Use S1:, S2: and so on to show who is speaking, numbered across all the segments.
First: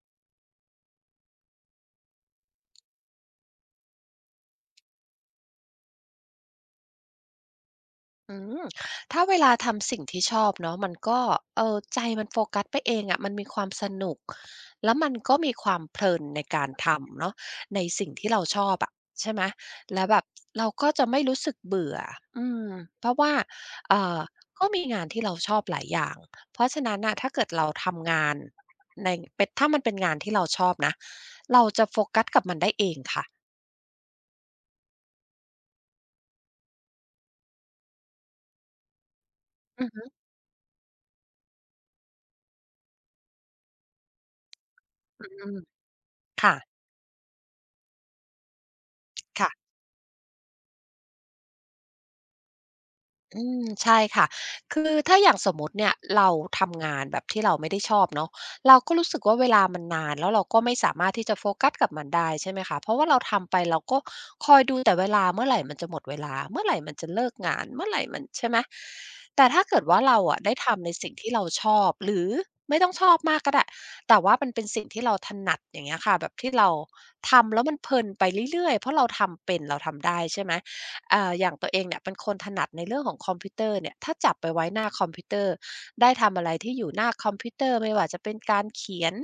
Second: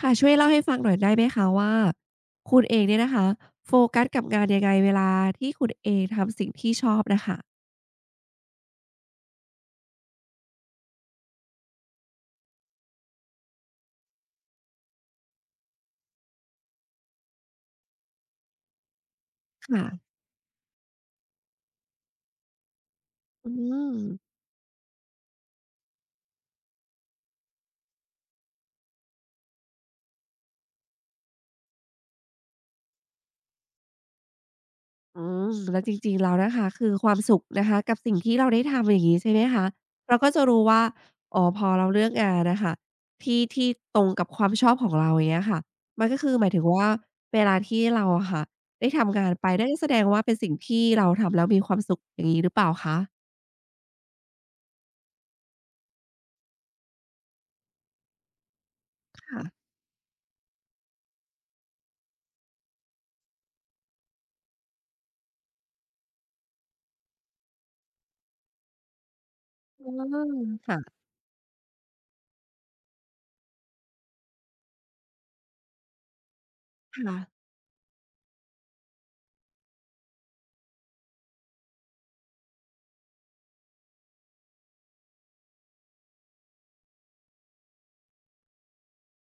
S1: ค่ะช่วยเล่าให้ฟังหน่อยได้ไหมคะว่าคุณเองเนี่ยนะคะโฟกัสกับงานยังไงเวลาที่คุณเองทำสิ่งที่ชอบน่ะค่ะ
S2: อืมถ้าเวลาทำสิ่งที่ชอบเนาะมันก็ใจมันโฟกัสไปเองอะมันมีความสนุกแล้วมันก็มีความเพลินในการทำเนาะในสิ่งที่เราชอบอะใช่ไหมแล้ว
S1: ค่ะ
S2: แบบเราก็จะไม่รู้สึกเบื่ออืมเพราะว่า
S1: อื
S2: เอ่อ
S1: ม
S2: ก็มีงานที่เราชอบหลายอย่างเพราะฉะนั้นน่ะถ้าเกิดเราทำงานในเป็นถ้ามันเป็นงานที่เราชอบนะเราจะโฟกัสกับมันได้เองค่ะ
S1: อืมแล้วจริงๆแล้วนะคะคือความสุขนะคะกับสิ่งที่เราได้ทำอย่างงี้ใช่ไหมคะ
S2: อือฮึ
S1: เราก็จะรู้ว่าอ๋อพอเราเลือกงานน่ะค่ะที่ที่ตรงกับความชอบของเราอย่างเงี้ยค่ะ
S2: ๆ
S1: มันก็คือหมายถึง
S2: ค่ะ
S1: ว่าเวลาที่เราอะค่ะได้ทำงานไปนั่น
S2: ค่ะ
S1: ก็แสดงว่าเป็นสิ่งที่เราทำแล้วมีความสุขอย่างงี้หรือเปล่าคะ
S2: อืมใช่ค่ะคือถ้าอย่างสมมุติเนี่ยเราทำงานแบบที่เราไม่ได้ชอบเนาะเราก็รู้สึกว่า
S1: ค่ะ
S2: เวลามันนานแล้วเราก็ไม่สามารถที่จะโฟกัสกับมันได้ใช่ไหมคะเพราะว่าเราทำไปเราก็คอยดูแต่เวลาเมื่อไหร่มันจะหมดเวลาเมื่อไหร่มันจะเลิกงานเมื่อไหร่มันใช่ไหมแต่ถ้าเกิ
S1: อ
S2: ด
S1: อ
S2: ว่าเราอะได้ทำใน
S1: ค่ะ
S2: สิ่งที่เราชอบหรือไม่ต้องชอบมากก็ได้แต่ว่ามันเป็นสิ่งที่เราถนัดอย่างเงี้ยค่ะแบบที่เรา
S1: ค่ะ
S2: ทำแล้วมันเพลินไปเรื่อยๆเพราะเราทำเป็นเราทำได้ใช่ไหม อย่างตัวเองเนี่ยเป็นคนถนัดในเรื่องของคอมพิวเตอร์เนี่ยถ้าจับไปไว้หน้าคอมพิวเตอร์ได้ทำอะไรที่อยู่หน้าคอมพิวเตอร์ไม่ว่าจะเป็นการเขียน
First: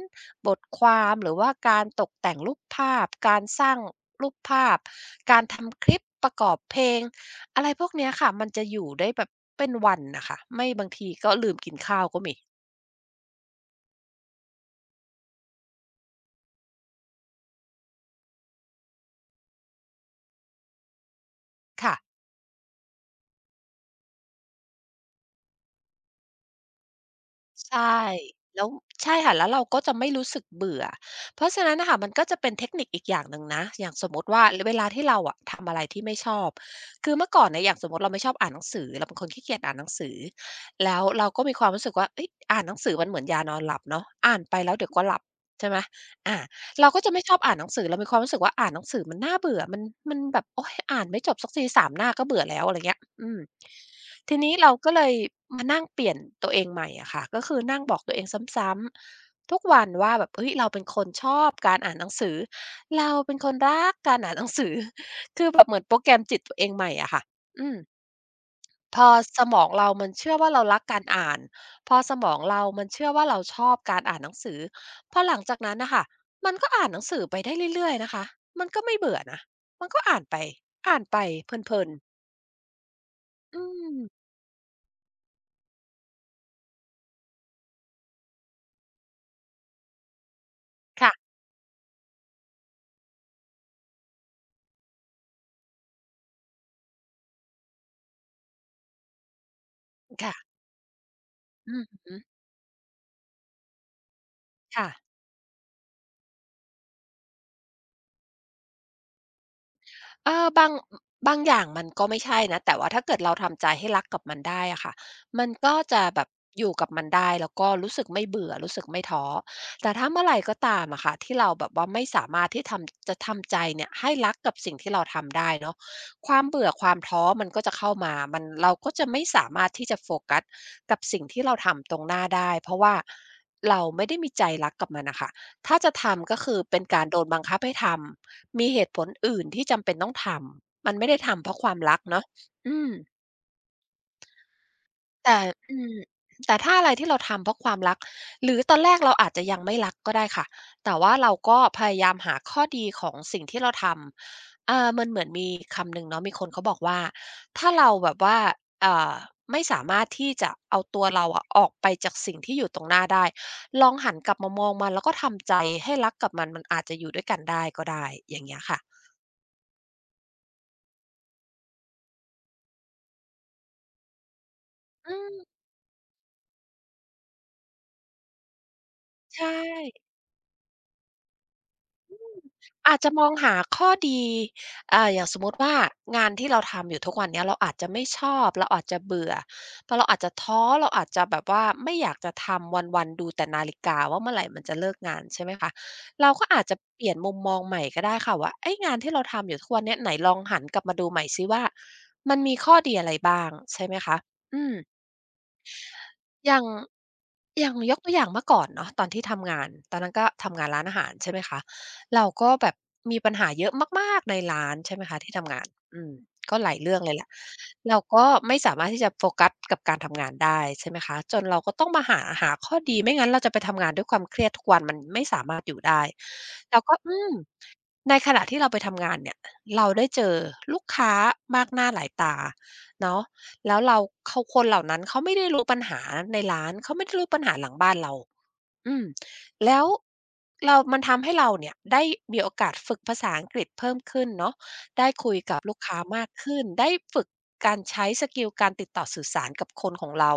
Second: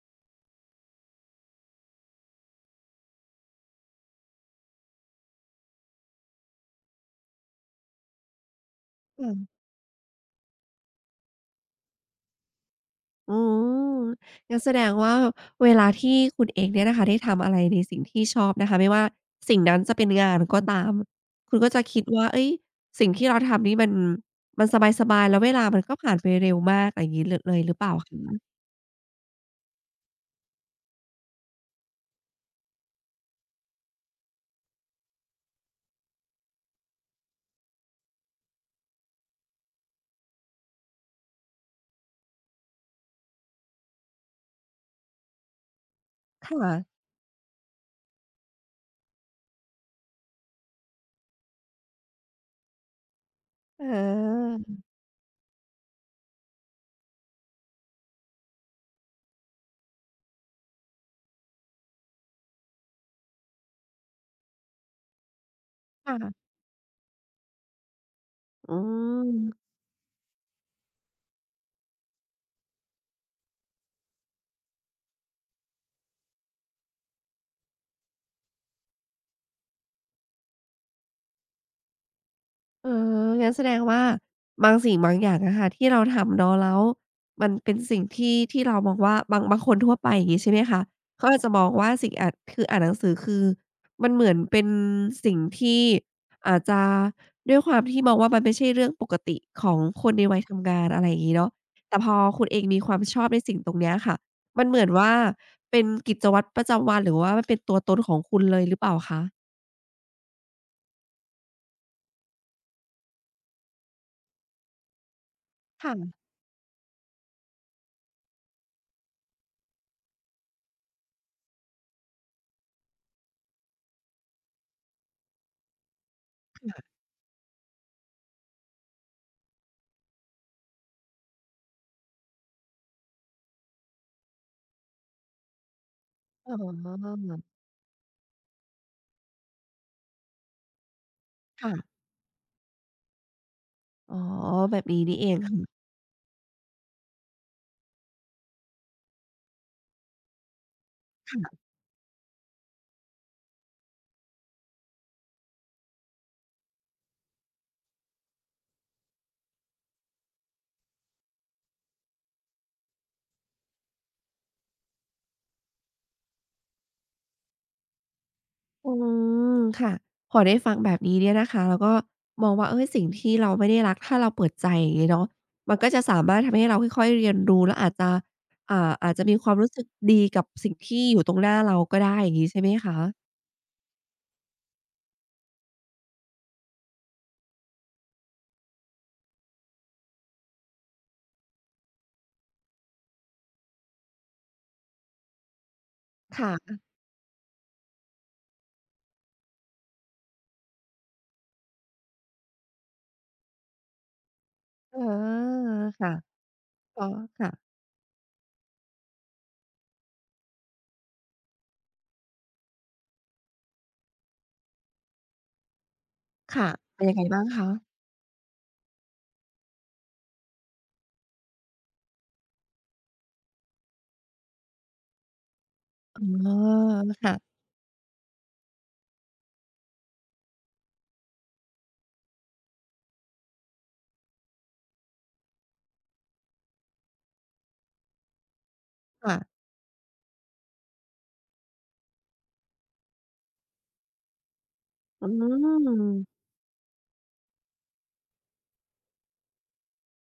S2: บทความหรือว่าการตกแต่งรูปภาพการสร้างรูปภาพ การทำคลิปประกอบเพลงอะไรพวกเนี้ยค่ะมันจะอยู่ได้แบบ
S1: ค่ะ
S2: เป็นวันนะคะไม่บางทีก็ลืมกินข้าวก็มี
S1: อ๋องั้นแสดงว่าเวลาที่คุณเองเนี่ยนะคะได้ทำอะไรในสิ่งที่ชอบนะคะไม่ว่าสิ่งนั้นจะเป็นงานก็ตามคุณก็จะ
S2: ค่ะ
S1: คิดว่าเฮ้ยสิ่งที่เราทำนี่มันสบายๆแล้วเวลามันก็ผ่านไปเร็วมากอะไรอย่างงี้เลยหรือเป
S2: ใช่
S1: ล่าคะ
S2: แล้วใช่ค่ะแล้วเราก็จะไม่รู้สึกเบื่อเพราะฉะนั้นน่ะค่ะมันก็จะเป็นเทคนิคอีกอย่างหนึ่งนะอย่างสมมุติว่าเวลาที่เราอะทำอะไรที่ไม่ชอบคือเมื่อก่อนเนี่ยอย่างสมมุติเราไม่ชอบอ่านหนังสือเราเป็นคนขี้เกียจอ่านหนังสือแล้วเราก็มีความรู้สึกว่าเฮ้ยอ่านหนังสือมันเหมือนยานอนหลับเนาะอ่านไปแล้วเดี๋ยวก็หลับใช่ไหมอา
S1: ค
S2: เราก็
S1: ่ะ
S2: จะไม่ชอบอ่านหนังสือเรามีความรู้สึกว่าอ่านหนังสือมันน่าเบื่อมันแบบโอ๊ยอ่านไม่จบสักทีสามหน้าก็เบื่อแล้วอะไรเงี้ยอืม
S1: เ
S2: ทีนี้
S1: ออ
S2: เราก็เลยมานั่งเปลี่ยนตัวเองใหม่อะค่ะก็คือนั่งบอกตัวเองซ้ำๆทุกวันว่าแบบเฮ้ยเราเป็นคนชอบการอ่านหนังสือเราเป็นคนรักการอ่านหนังสือ คือแบบเหมือนโปรแกรมจิต
S1: ค่ะ
S2: ตัวเองใหม่อะค่ะอืม
S1: อื
S2: พอสมอง
S1: ม
S2: เรามันเชื่อว่าเรารักการอ่านพอสมองเรามันเชื่อว่าเราชอบการอ่านหนังสือพอหลังจากนั้นนะค่ะมันก็อ่านหนังสือไปได้เรื่อยๆนะคะมันก็ไม่เบื่อนะมันก็อ่านไปอ่านไปเพลินๆ
S1: เอองั้น
S2: อื
S1: แสดง
S2: ม
S1: ว่าบางสิ่งบางอย่างอะค่ะที่เราทำเนาะแล้วมันเป็นสิ่งที่ที่เรามองว่าบางคนทั่วไปอย่างงี้ใช่ไหมคะเขา
S2: ค่ะ
S1: อาจจะมองว่าสิ่งอ่านคืออ่านหนังสือคือมันเหมือนเป็นสิ่งที่อาจจะด้วยความที่มองว่ามันไม่ใช่เรื่องปกติของคนในวัย
S2: ค่ะ
S1: ทำงานอะไรอย่างงี้เนาะ
S2: อื
S1: แต่พอ
S2: ม
S1: คุณเองมีความชอบในสิ่งตรงเนี้ยค่ะมันเหมือ
S2: ค่ะ
S1: นว่าเป็นกิจวัตรประจำวันหรือว่ามันเป็นตัวตนของคุณเลยหรือเปล่าคะ
S2: เออบางบางอย่างมันก็ไม่ใช่นะแต่ว่าถ้าเกิดเราทำใจให้รักกับมันได้อะค่ะมันก็จะ
S1: ค่ะ
S2: แบบอยู่กับมันได้แล้วก็รู้สึกไม่เบื่อรู้สึกไม่ท้อแต่ถ้าเมื่อไหรก็ตามอะค่ะที่เราแบบว่าไม่สามารถที่ทำจะทำใจเนี่ยให้รักกับสิ่งที่เราทำได้เนาะความเบื่อความท้อมันก็จะเข้ามามันเราก็จะไม่สามารถที่จะโฟกัสกับสิ่งที่เราทำตรงหน้าได้เพราะว่าเราไม่ได้มีใจรักกับมันน่ะค่ะถ้าจะทำก็
S1: อ๋
S2: คือเป็นการโด
S1: อ
S2: นบังคับให้ทำ มีเหตุผลอื่นที่จำเป็นต้องทำ มันไม่ได้ทำเพราะความรั
S1: ค่ะ
S2: กเนาะอืม
S1: อ๋อแบบนี้นี่เอง
S2: แต่อื
S1: ค่ะ
S2: มแต่ถ้าอะไรที่เราทำเพราะความรัก หรือตอนแรกเราอาจจะยังไม่รักก็ได้ค่ะแต่ว่าเราก็
S1: ค่ะ
S2: พยายามหาข้อดีของสิ่งที่เราทำมันเหมือนมีคำหนึ่งเนาะมีคนเขาบอกว่า ถ้าเราแบบว่าเอ่าไม่สามารถที่จะเอาตัวเราอะออกไปจากสิ่งที่อยู่ตรงหน้าได้ ลองหันกลับมามองมันแล้วก็ทำใจให้รักกับมันมันอาจจะอยู่ด้วยกันได้ก็ได้อย่างเงี้ยค่ะ
S1: อืมค่ะพอได้ฟังแบบนี้เนี่ยนะคะเราก็มองว่าเฮ้ยสิ่งที่เราไม่ได้รักถ้าเราเปิดใจอย่างงี้
S2: อื
S1: เนาะ
S2: ม
S1: มันก็จะสามารถทำให้เราค่อยๆเรียนรู้แลวอาจจะอ่าอาจจะมีค
S2: ใช่
S1: วามรู้สึกดีกับสิ่งที่อยู่ตรงหน้าเราก็ได้อย่างงี้ใช่ไหม
S2: อา
S1: คะ
S2: จจะมองหาข้อดีอย่างสมมุติว่างานที่เราทำอยู่ทุกวันเนี้ยเราอาจจะไม่ชอบเราอาจจะเบื่อ แต่เราอาจจะท้อเราอาจจะแบบว่าไม่อยากจะทำวันๆดูแต่นาฬิกาว่าเมื่อไหร่มันจะเลิกงานใช่ไหมคะเราก็อาจจะ
S1: ค่ะ
S2: เปลี่ยนมุมมองใหม่ก็ได้ค่ะว่าเอ๊ยงานที่เราทำอยู่ทุกวันเนี้ยไหนลองหันกลับมาดูใหม่ซิว่ามันมีข้อดีอะไรบ้างใช่ไหมคะอืม
S1: อาค่ะ
S2: อย่าง
S1: อ๋อ
S2: อย่า
S1: ค่ะ
S2: งยกตัวอย่างเมื่อก่อนเนาะตอนที่ทำงานตอนนั้นก็ทำงานร้านอาหารใช่ไหมคะเราก็แบบมีปัญหาเยอะมากๆในร้านใช่ไหมคะที่ทำงานอืมก็ห
S1: ค่ะ
S2: ลายเรื่อง
S1: เป็น
S2: เล
S1: ยั
S2: ย
S1: ง
S2: แห
S1: ไง
S2: ละ
S1: บ้างคะ
S2: เราก็ไม่สามารถที่จะโฟกัสกับการทำงานได้ใช่ไหมคะจนเราก็ต้องมาหาข้อดีไม่งั้นเราจะไปทำงานด้วยความเครียดทุกวันมันไม่สามารถอยู่ได้
S1: อ๋อ
S2: เราก็อืม
S1: ค่ะ
S2: ในขณะที่เราไปทำงานเนี่ยเราได้เจอลูกค้ามากหน้าหลายตาเนาะ แล้วเราเขาคนเหล่านั้นเขาไม่ได้รู้ปัญหาในร้านเขาไม่ได้รู้ปัญหาหลังบ้านเราอืม
S1: ค่ะ
S2: แล้วเรามันทำให้เราเนี่ยได้มีโอกาสฝึกภาษาอังกฤษเพิ่มขึ้นเนาะได้
S1: อื
S2: คุยกับลูกค้ามาก
S1: ม
S2: ขึ้นได้ฝึกการใช้สกิลการติดต่อสื่อสารกับคนของเรา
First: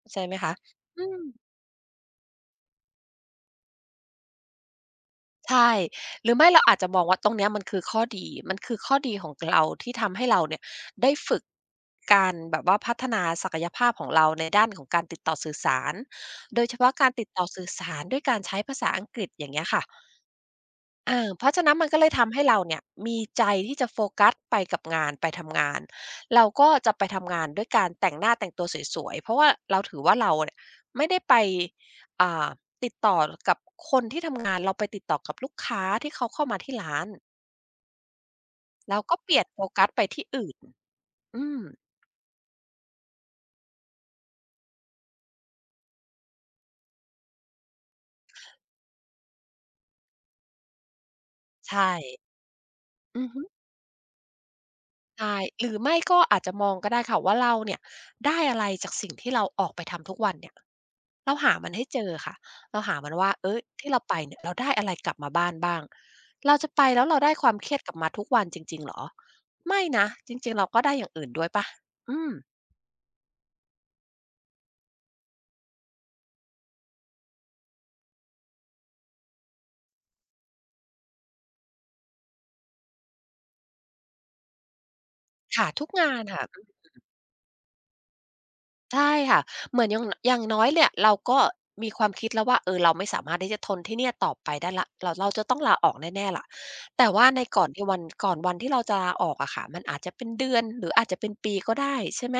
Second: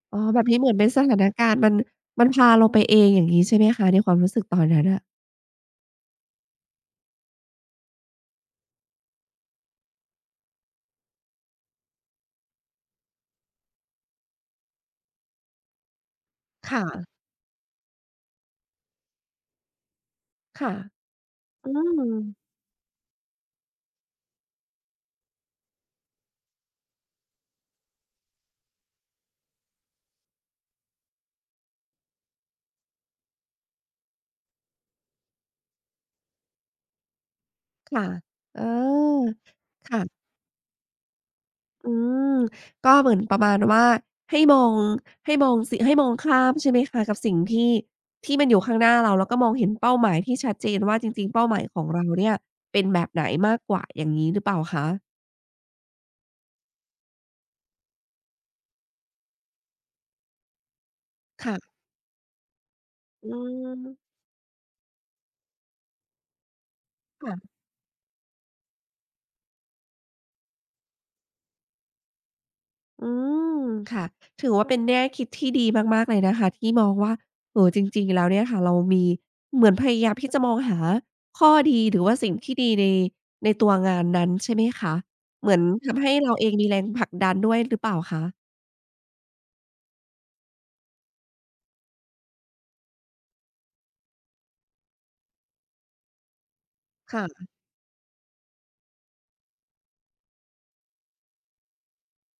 S2: เข้า
S1: อ๋
S2: ใจ
S1: อ
S2: ไหม
S1: แบบ
S2: คะ
S1: นี้เหมือนเป็นส
S2: อื
S1: ถา
S2: ม
S1: นการณ์มันพาเราไปเองอย่างงี้ใช่ไหมคะในความรู้สึกตอนนั้นอะ
S2: ใช่ หรือไม่เราอาจจะมองว่าตรงเนี้ยมันคือข้อดีมันคือข้อดีของเราที่ทำให้เราเนี่ยได้ฝึกการแบบว่าพัฒนาศักยภาพของเราในด้านของการติดต่อสื่อสารโดยเฉ
S1: ค่ะ
S2: พาะการติดต่อสื่อสารด้วยการใช้ภาษาอังกฤษอย่างเงี้ยค่ะ
S1: ค่ะ
S2: เออเพราะฉะ
S1: อื
S2: นั้นมันก็
S1: ม
S2: เลยทำให้เราเนี่ยมีใจที่จะโฟกัสไปกับงานไปทำงานเราก็จะไปทำงานด้วยการแต่งหน้าแต่งตัวสวยๆเพราะว่าเราถือว่าเราเนี่ยไม่ได้ไปอ่าติดต่อกับคนที่ทำงานเราไปติดต่อกับลูกค้าที่เขาเข้ามาที่ร้าน
S1: ค่ะเอ
S2: เราก็
S1: อ
S2: เปลี่ยนโฟกัสไปที่
S1: ค่ะ
S2: อื่นอืม
S1: อืมก็เหมือนประมาณว่าให้มองให้มองสิให้มองข้ามใช่ไหมคะกับสิ่งที่ที่มันอยู่ข้างหน้าเราแล้วก็มองเห็นเป้าหมายที่ชัดเจนว่าจริงๆเป้าหมายข
S2: ใช่
S1: องเราเนี่ยเป็นแบบ
S2: อื
S1: ไหน
S2: อฮึ
S1: มากกว่าอย่างงี้หรือเปล่าคะ
S2: ใช่หรือไม่ก็อาจจะมองก็ได้ค่ะว่าเราเนี่ยได้อะไรจากสิ่งที่เราออกไปทำทุกวันเนี่ยเราหามัน
S1: ค่ะ
S2: ให้เจอค่ะ เราหามัน
S1: อื
S2: ว่าเอ๊ยที่เราไป
S1: ม
S2: เนี่ยเราได้อะไรกลับมาบ้านบ้างเราจะไปแล้วเราได้ควา
S1: ค่ะ
S2: มเครียดกลับมาทุกวันจริงๆเหรอ ไม่นะจริงๆเราก็ได้อย่างอื่นด้วยเปล่าอืม
S1: อืมค่ะถือว่าเป็นแง่คิดที่ดีมากๆเลยนะคะที่มองว่าจริงๆแล้วเนี่ยค่ะเรามีเหมือนพยายามที่จะมองหาข้อดีหรือว่าสิ่งที่ดีในในตัวงานนั้นใช่ไหมคะเหมือน
S2: ค่ะทุก
S1: ทำให้
S2: งาน
S1: เรา
S2: ค่ะ
S1: เองมีแรงผลักดันด้วยหรือเปล่าคะ
S2: ใช่ค่ะเหมือนอย่างน้อยเนี่ยเราก็มีความคิดแล้วว่าเออเราไม่สามารถที่จะทนที่เนี่ยต่อไปได้แล้วเราจะต้องลาออกแน่ๆล่ะแต่ว่าใน
S1: ค่ะ
S2: ก่อนที่วันก่อนวันที่เราจะลาออกอะค่ะมันอาจจะเป็นเดือนหรืออาจจะเป็นปีก็ได้ใช่ไหม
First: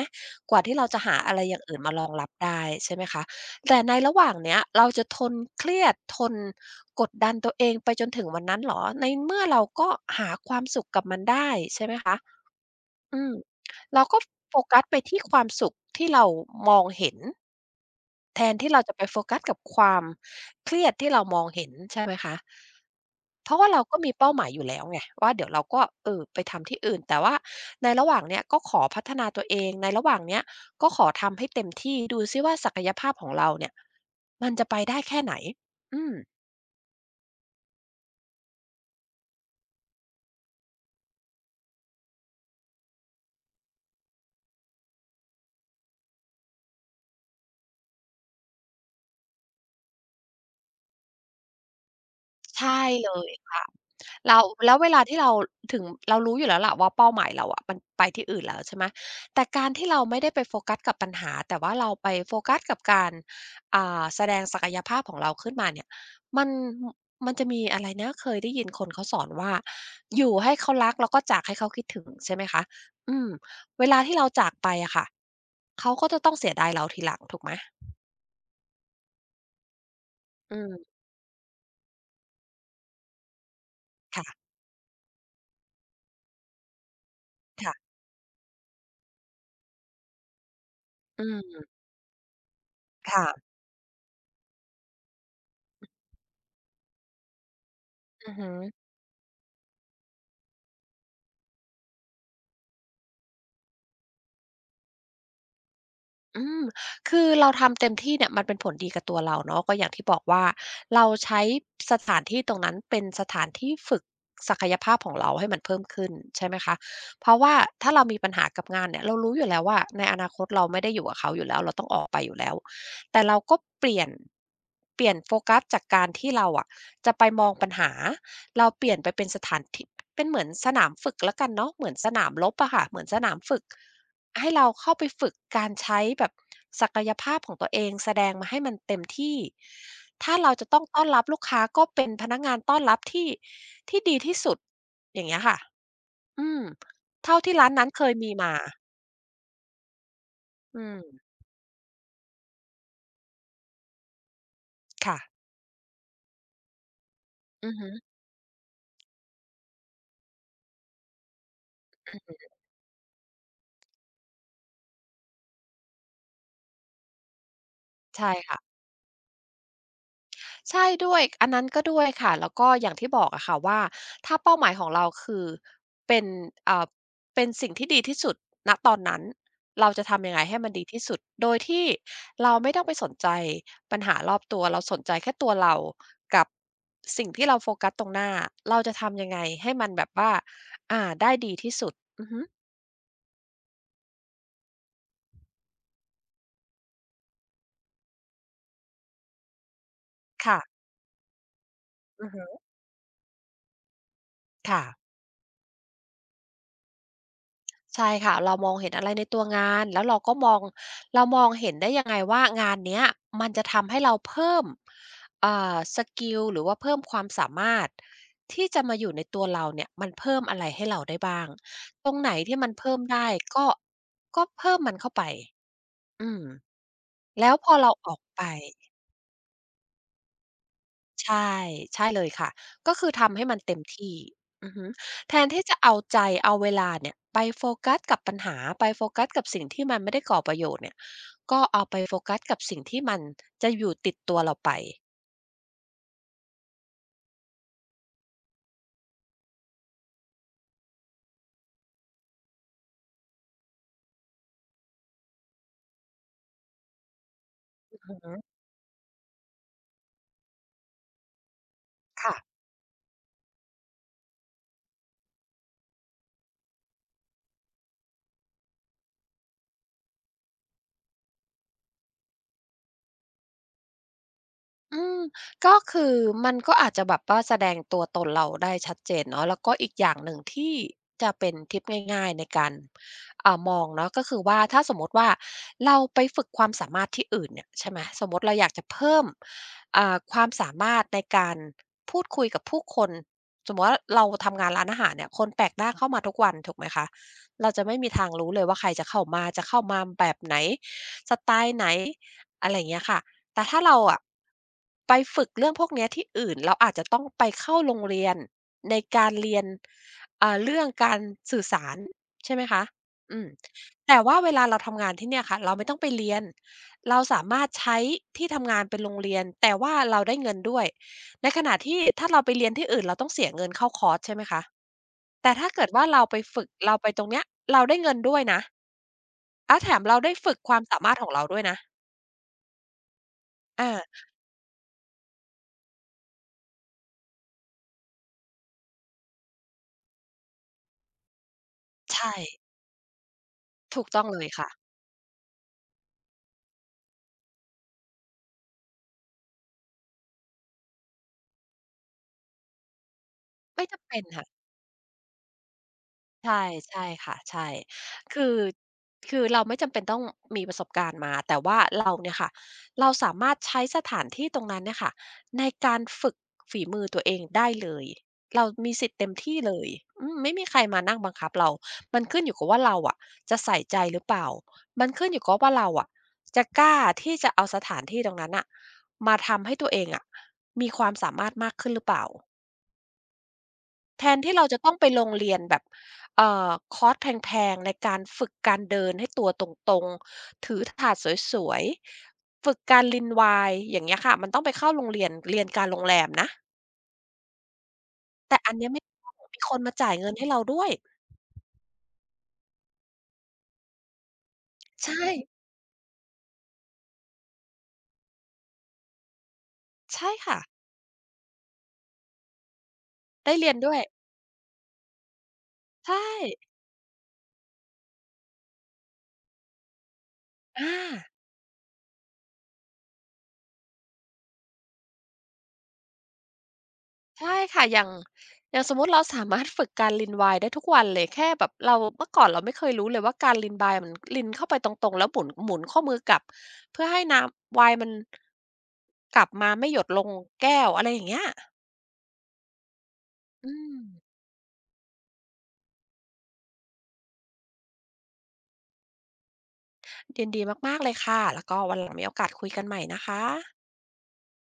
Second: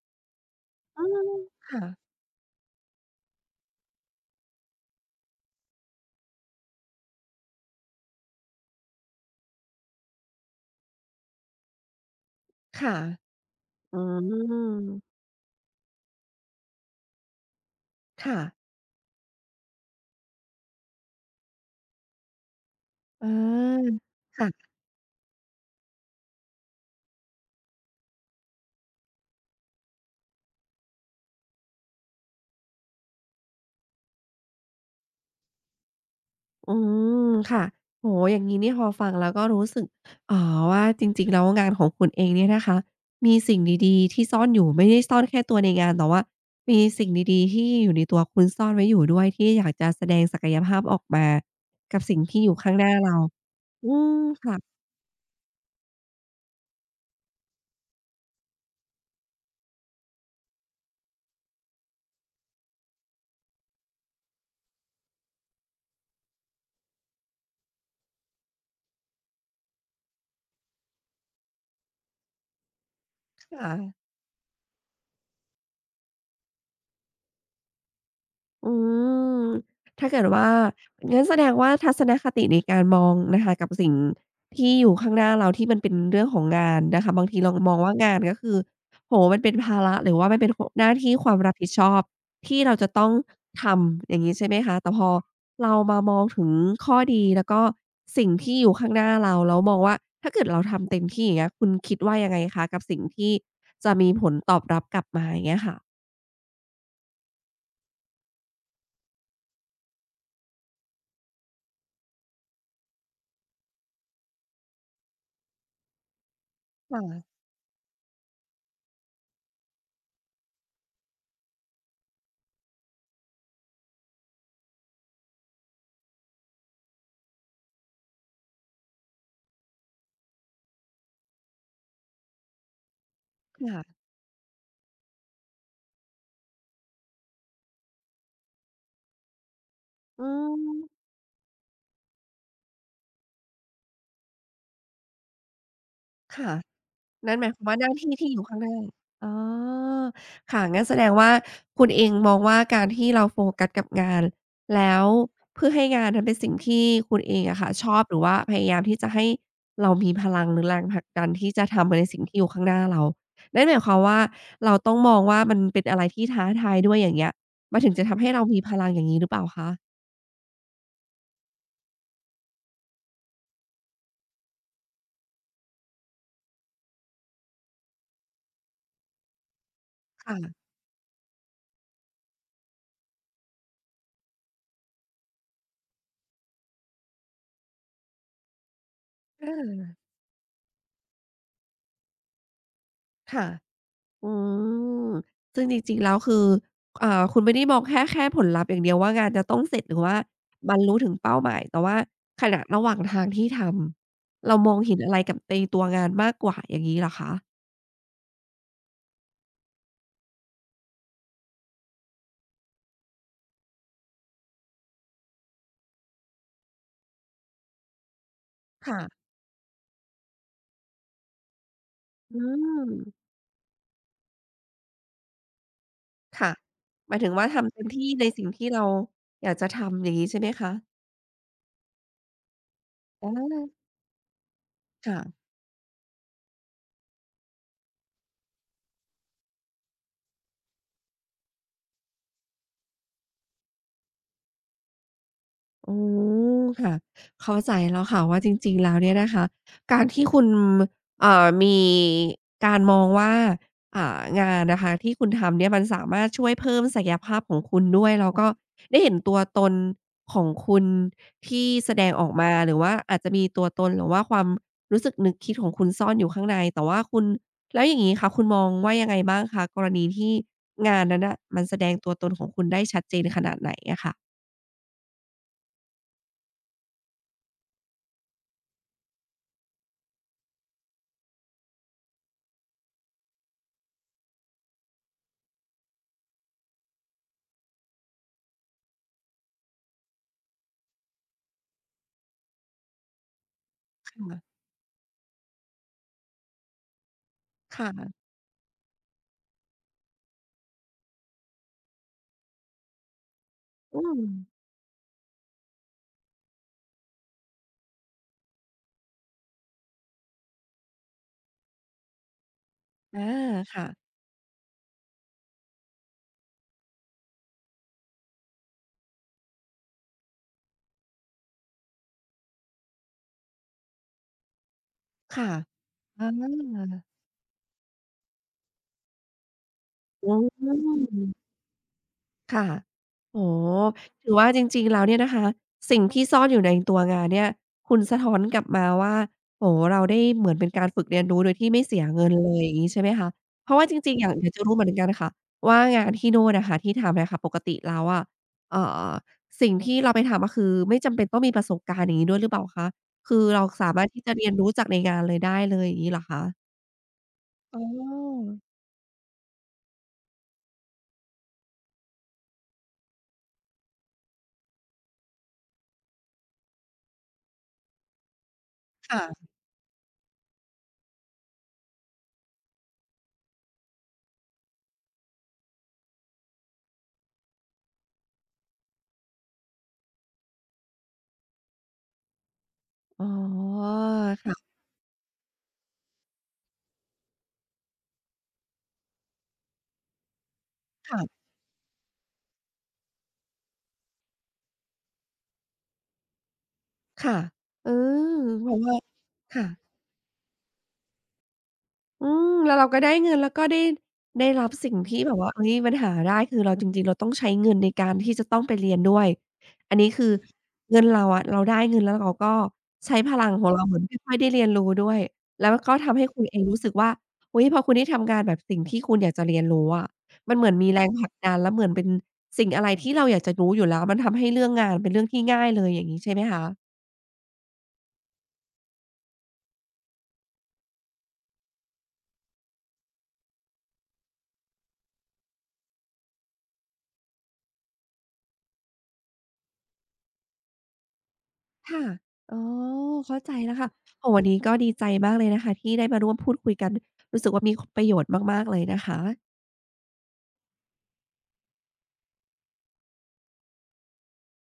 S2: กว่าที่เราจะ
S1: อื
S2: หา
S1: ม
S2: อะไรอย่างอื่น
S1: ค่ะ
S2: มารองรับได้ใช่ไหมคะแต่ในระหว่างเนี้ยเราจะทนเครียดทนกดดันตัวเองไปจนถึงวันนั้นเหรอในเมื่อเราก็หาความสุขกับมันได้ใช่ไหมคะ
S1: ค่ะ
S2: อืม
S1: อื
S2: เราก็โฟกัสไป
S1: ม
S2: ที่ความสุขที่เรามองเห็น
S1: ค่ะ
S2: แทนที่เราจะไปโฟกัสกับความเครียดที่เรามองเห็นใช่ไหมคะ
S1: อ
S2: เพราะว่าเราก็
S1: า
S2: มีเป้าหมายอยู่
S1: ค่ะ
S2: แล้วไงว่าเดี๋ยวเราก็เออไปทำที่อื่นแต่ว่าในระหว่างเนี้ยก็ขอพัฒนาตัวเองในระหว่างเนี้ยก็ขอทำให้เต็มที่ดูซิว่าศักยภาพของเราเนี่ยมันจะไปได้แค่ไหนอืม
S1: อืมค่ะโอ้โฮอย่างงี้นี่พอฟังแล้วก็รู้สึกอ๋อว่าจริงๆแล้วงานของคุณเองเนี่ยนะคะมีสิ่งดีๆที่ซ่อนอยู่ไม่ได้ซ่อนแค่ตัวในงานแต่ว่ามีสิ่งดีๆที่อยู่ในตัวคุณซ่อนไว้อยู่ด้วยที่อยากจะแสดงศักยภาพออกมากับสิ่งที่อยู่ข้าง
S2: ใช่
S1: หน้า
S2: เล
S1: เรา
S2: ยค่ะ
S1: อืม
S2: เราแล้
S1: ค่ะ
S2: วเวลาที่เราถึงเรารู้อยู่แล้วล่ะว่าเป้าหมายเราอะมันไปที่อื่นแล้วใช่ไหมแต่การที่เราไม่ได้ไปโฟกัสกับปัญหาแต่ว่าเราไปโฟกัสกับการแสดงศักยภาพของเราขึ้นมาเนี่ยมันมันจะมีอะไรนะเคยได้ยินคนเขาสอนว่าอยู่ให้เขารักแล้วก็จากให้เขาคิดถึงใช่ไหมคะอืม
S1: ค่ะ
S2: เวลาที่เราจากไปอะค่ะเขาก็จะต้องเสียดายเราทีหลังถูกไหม
S1: อืมถ้าเกิดว่า
S2: อืม
S1: งั้นแสดงว่าทัศนคติในการมองนะคะกับสิ่ง
S2: ค่ะ
S1: ที่อยู่ข้างหน้าเราที่มันเป็นเรื่องของงานนะคะบางทีเรามองว่า
S2: ค่ะ
S1: งานก็คือโอ้โฮมันเป็นภาระหรือว่ามันเป็นคหน้าที่
S2: อื
S1: ความรั
S2: ม
S1: บผิดชอบที่เราจะต้อง
S2: ค่ะ
S1: ทำอย่างงี้ใช่ไหมคะแต่พอเรามามองถึงข้อดีแล้วก็สิ่
S2: อื
S1: ง
S2: อฮึ
S1: ที่อยู่ข้างหน้าเราแล้วมองว่าถ้าเกิดเราทำเต็มที่อย่างเงี้ยคุณคิดว่ายังไงคะกับสิ่งที่จะมีผลตอบรับกลับมาอย่างเงี้ยค่ะ
S2: อืมคือเราทำเต็มที่เนี่ยมันเป็นผลดีกับตัวเราเนาะก็อย่างที่บอกว่าเราใช้สถานที่ตรงนั้นเป็นสถานที่ฝึกศักยภาพของเราให้มันเพิ่มขึ้นใช่ไหมคะ
S1: ค
S2: เพ
S1: ่ะ
S2: ราะว่าถ้าเรามีปัญหากับงานเนี่ยเรารู้อยู่แล้วว่าในอนาคตเราไม่ได้อยู่กับเขาอยู่แล้วเราต้องออกไปอยู่แล้วแต่เราก็เปลี่ยนโฟกัสจากการที่เราอะจะไปมองปัญหาเราเปลี่ยนไปเป็นสถานที่เป็นเหมือนสนามฝึกแล้วกันเนาะเหมือนสนามรบอะค่ะเหมือนสนามฝึก
S1: ค่ะ
S2: ให้เราเข้าไปฝึกการใช้แบบศักยภาพของตัวเองแสดงมาให้มันเต็มที่
S1: อื
S2: ถ้าเราจะต้องต้อ
S1: ม
S2: นรับลูกค้าก็เป็นพนักงานต้อนรับที่ดีที่สุดอย่างเงี้ยค่ะอื
S1: ค่ะ
S2: ม
S1: นั่
S2: เท่า
S1: นหมาย
S2: ที่
S1: ความ
S2: ร้าน
S1: ว่าห
S2: นั้น
S1: น้า
S2: เค
S1: ที่
S2: ย
S1: ที่
S2: มี
S1: อยู่
S2: มา
S1: ข้างหน้าอ๋อค่ะ
S2: อื
S1: งั้นแสดง
S2: ม
S1: ว่าคุณเองมองว่าการที่เราโฟกัสกับงานแล้ว
S2: ค่ะ
S1: เพื่อให้งานนั้นเป็นสิ่งที่คุณเองอะ
S2: อื
S1: ค่ะ
S2: อ
S1: ช
S2: ฮึ
S1: อบหรือว่าพยายามที่จะให้เรามีพลังหรือแรงผลักดันที่จะทำในสิ่ง
S2: อือ
S1: ที่อยู่ข้างหน้าเรานั่นหมายความว่าเราต้องมองว่ามันเป็นอะไรที่ท้าทายด้วยอย่างเงี้ยมันถึงจะทำ
S2: ใช่
S1: ให้เรา
S2: ค่ะ
S1: มีพลังอย่างงี้หรือเปล่าคะ
S2: ใช่ด้วยอันนั้นก็ด้วยค่ะแล้วก็อย่างที่บอกอะค่ะว่าถ้าเป้าหมายของเราคือเป็นเอ่าเป็นสิ่งที่ดีที่สุดณตอนนั้นเราจะทำยังไงให้
S1: ค่ะ
S2: มันดีที่สุดโดยที่เราไม่ต้องไปสนใจปัญหารอบตัวเราสนใจแค่ตัวเรากับสิ่งที่เราโฟกัสตรงหน้าเราจะทำยังไง
S1: เ
S2: ให้มัน
S1: ออ
S2: แบบว่าได้ดีที่อือฮึ
S1: ค่ะ อืมซึ่งจริงๆแล้วคือคุณไม่ได้มองแค่ผลลัพธ์อย่างเดียวว่างานจะต้องเสร็จหรือว่าบ
S2: ค่ะ
S1: รรลุถึงเป้าหมายแต่ว่า
S2: อือ
S1: ข
S2: ฮึ
S1: ณะระหว่างทางที่ทำเรามอง
S2: ค่ะ
S1: เห็นอะไรกับในตัวงานมากกว่าอย่างงี้เหรอคะ
S2: ใช่ค่ะเรามองเห็นอะไรในตัวงานแล้วเราก็มองเรามองเห็นได้ยังไงว่างานเนี้ยมันจะทำให้เราเพิ่มสกิลหรือว่าเพิ่มความสามารถที่จะมา
S1: ค่ะ
S2: อยู่ในตัวเราเนี่ยมันเพิ่มอะไรให้เราได้บ้างตรงไหน
S1: อื
S2: ที่มัน
S1: ม
S2: เพิ่มได้ก็ก็เพิ่มมันเข้าไปอืม
S1: ค่ะหมายถึงว่า
S2: แล้วพ
S1: ทำ
S2: อ
S1: เต็ม
S2: เรา
S1: ที่
S2: ออก
S1: ใน
S2: ไป
S1: สิ่งที่เราอยากจะทำอย่างงี้ใช่ไหมคะ
S2: ใช่ใช่เลยค่ะก็คือ
S1: อา
S2: ทำให้มันเต็มที่อือฮึ
S1: ค่ะ
S2: แทนที่จะเอาใจเอาเวลาเนี่ยไปโฟกัสกับปัญหาไปโฟกัสกับสิ่งที่มันไม่ได้ก่อประโยชน์เนี่ยก็เอาไปโฟกัสกับสิ่งที่มันจะอยู่ติดตัวเราไป
S1: อ๋อค่ะเข้าใจแล้วค่ะว่าจริงๆแล้วเนี่ยนะคะการที่คุณมีการมองว่างานนะคะที่คุณทำเนี่ยมันสามารถช่วยเพิ่มศักยภาพของคุณ
S2: อือ
S1: ด้วยแล้
S2: ฮึ
S1: วก็ได้เห็นตัวตนของคุณที่แสดงออก
S2: ค่ะ
S1: มาหรือว่าอาจจะมีตัวตนหรือว่าความรู้สึกนึกคิดของคุณซ่อนอยู่ข้างในแต่ว่าคุณแล้วอย่างงี้ค่ะคุณมองว่ายังไงบ้างคะกรณีที่งานนั้นน่ะมันแสดงตัวตนของคุณได้ชัดเจนขนาดไหนอะค่ะ
S2: อืมก็คือมันก็อาจจะแบบว่าแสดงตัวตนเราได้ชัดเจนเนาะแล้วก็อีกอย่างหนึ่งที่จะเป็นทิปง่ายๆในการมองเนาะก็คือว่าถ้าสมมุติว่าเราไปฝึกความสามารถที่อื่นเนี่ยใช่ไหมสมมุติเราอยากจะเพิ่มความสามารถในการพูดคุยกับผู้คนสมมุติว่า
S1: ค
S2: เรา
S1: ่ะ
S2: ทำงานร้านอาหารเนี่ยคนแปลกหน้าเข้ามาทุกวันถูกไหมคะเราจะ
S1: ค่ะ
S2: ไม่มีทางรู้เลยว่าใครจะเข้ามาจะเข้ามาแบบไหนสไตล์ไหนอะไรอย่างเงี้ยค่ะ แต่ถ้าเรา
S1: อื
S2: อะ
S1: ม
S2: ไปฝึกเรื่องพวกเนี้ยที่อื่นเราอาจจะต้องไปเข้าโรงเรียนในการเรียนเรื่องการสื่อสารใช่ไหมคะ
S1: อา
S2: อืม
S1: ค่ะ
S2: แต่ว่าเวลาเราทำงานที่เนี่ยค่ะเราไม่ต้องไปเรียนเราสามารถใช้ที่ทำงานเป็นโรงเรียนแต่ว่าเราได้เงินด้วยในขณะที่ถ้าเราไปเรียนที่อื่นเราต้องเสียเงินเข้าคอร์สใช่ไหมคะ
S1: ค่ะ
S2: แต่ถ้าเกิดว่า
S1: อ
S2: เราไปฝึกเรา
S1: า
S2: ไปตรงเนี้ยเราได้เงินด้วยนะแล้วแถมเราได้
S1: อื
S2: ฝึกความสามารถขอ
S1: ม
S2: งเราด้วยนะ
S1: ค่ะโอ้โฮ
S2: อา
S1: ถือว่าจริงๆแล้วเนี่ยนะคะสิ่งที่ซ่อนอยู่ในตัวงานเนี่ยคุณสะท้อนกลับมาว่าโอ้โฮเราได้เหมือนเป็นการฝึกเรียนรู้โดยที่ไม่เสียเงิ
S2: ใช่
S1: นเลยอย่างงี้ใช่ไหมคะ เพราะว่าจ
S2: ถูก
S1: ริง
S2: ต้
S1: ๆ
S2: องเล
S1: อ
S2: ย
S1: ยากจะ
S2: ค่ะ
S1: รู้เหมือนกันค่ะว่างานที่นู่นน่ะค่ะที่ทำเนี่ยค่ะปกติแล้วอะเอ่อสิ่งที่เราไปทำก็คือไม่จำเป็นต้องมีประสบการณ์อย่างงี้ด้วยหรือเปล่าคะคือเรา
S2: ไม่
S1: สามา
S2: จำ
S1: รถ
S2: เป็
S1: ที่
S2: น
S1: จะ
S2: ค่ะ
S1: เรียนรู้จากในงานเลยได้เลยอย่างงี้เหรอคะ
S2: ใช่ใช่ค่ะใช่
S1: อ๋
S2: คื
S1: อ
S2: อคือเราไม่จำเป็นต้องมีประสบการณ์มาแต่ว่าเราเนี่ยค่ะเราสามารถใช้สถานที่ตรงนั้นเนี่ยค่ะในการฝึกฝีมือตัวเองได้เลยเรามีสิทธิ์เต็ม
S1: ค่ะ
S2: ที่เลยอืมไม่มีใครมานั่งบังคับเรามันขึ้นอยู่กับว่าเราอะจะใส่ใจหรือเปล่ามันขึ้นอยู่กับว่าเราอะจะกล้าที่จะเอาสถานที่ตรงนั้นน่ะมาทำให้ตัวเองอะมีความสามารถมากขึ้นหรือเปล่า
S1: อ๋อ
S2: แทนที่เรา
S1: ค่ะ
S2: จะต้องไปลงเรียนแบบเอ่คอร์สแพงๆในการฝึกการเดินให้ตัวตรงๆถือถาด
S1: ค่ะ
S2: สวยๆฝึกการลินไวายอย่างเงี้ยค่ะมันต้องไปเข้าโรงเรียนเรียนการโรงแรมนะ
S1: ค่ะเออ
S2: แต่
S1: เพ
S2: อัน
S1: ราะ
S2: เนี้ย
S1: ว่า
S2: ไม่มี
S1: ค่ะ
S2: คนมาจ่ายเงินให้เราด้วย
S1: อืมแล้วเราก็ได้เงินแล้วก็ได้ได้รับสิ่งที่
S2: ใช่
S1: แบบว่าเฮ้ยมันหาได้คือเราจริงๆเราต้องใช้เงินในการที่จะต้องไปเรียนด้วยอันนี้คื
S2: ใช่
S1: อ
S2: ค่ะ
S1: เงินเราอะเราได้เงินแล้วเราก็ใช้พลัง
S2: ได้
S1: ขอ
S2: เรี
S1: ง
S2: ยน
S1: เรา
S2: ด้
S1: เห
S2: ว
S1: มื
S2: ย
S1: อนค่อยๆได้เรียนรู้ด้วยแล้วก็ทำ
S2: ใช่
S1: ให้คุณเองรู้สึกว่าอุ๊ยพอคุณได้ทำงานแบบสิ่งที่คุณอยากจะเรียนรู้อะมันเหมือนมีแรงผ
S2: อา
S1: ลักดันแล้วเหมือนเป็นสิ่งอะไรที่เราอยากจะรู้อยู่แล้วมันทำให้เรื่องงานเป็นเรื่องที่ง่ายเลยอย่างงี้ใช่ไหมคะ
S2: ใช่ค่ะอย่างอย่างสมมุติเราสามารถ ฝึกการรินไวน์ได้ทุกวันเลย แค่แบบเราเมื่อก่อนเราไม่เคยรู้เลยว่าการรินไวน์มันรินเข้าไปตรงๆแล้วหมุนหมุนข้อมือกลับเพื่อให้น้ำไวน์มันกลับมาไม่หยดลงแก้วอะไรอย่างเงี้ย
S1: ค่ะอ๋อเข้าใจ
S2: อื
S1: แล้วค่ะ
S2: ม
S1: โอ้โฮวันนี้ก็ดีใจมากเลยนะคะที่ได้มาร่วมพูดคุยกันรู้สึกว่ามีคประโยชน์มากๆเลยนะคะ
S2: ยินดีมากๆเลยค่ะ แล้วก็วันหลังมีโอกาสคุยกันใหม่นะคะ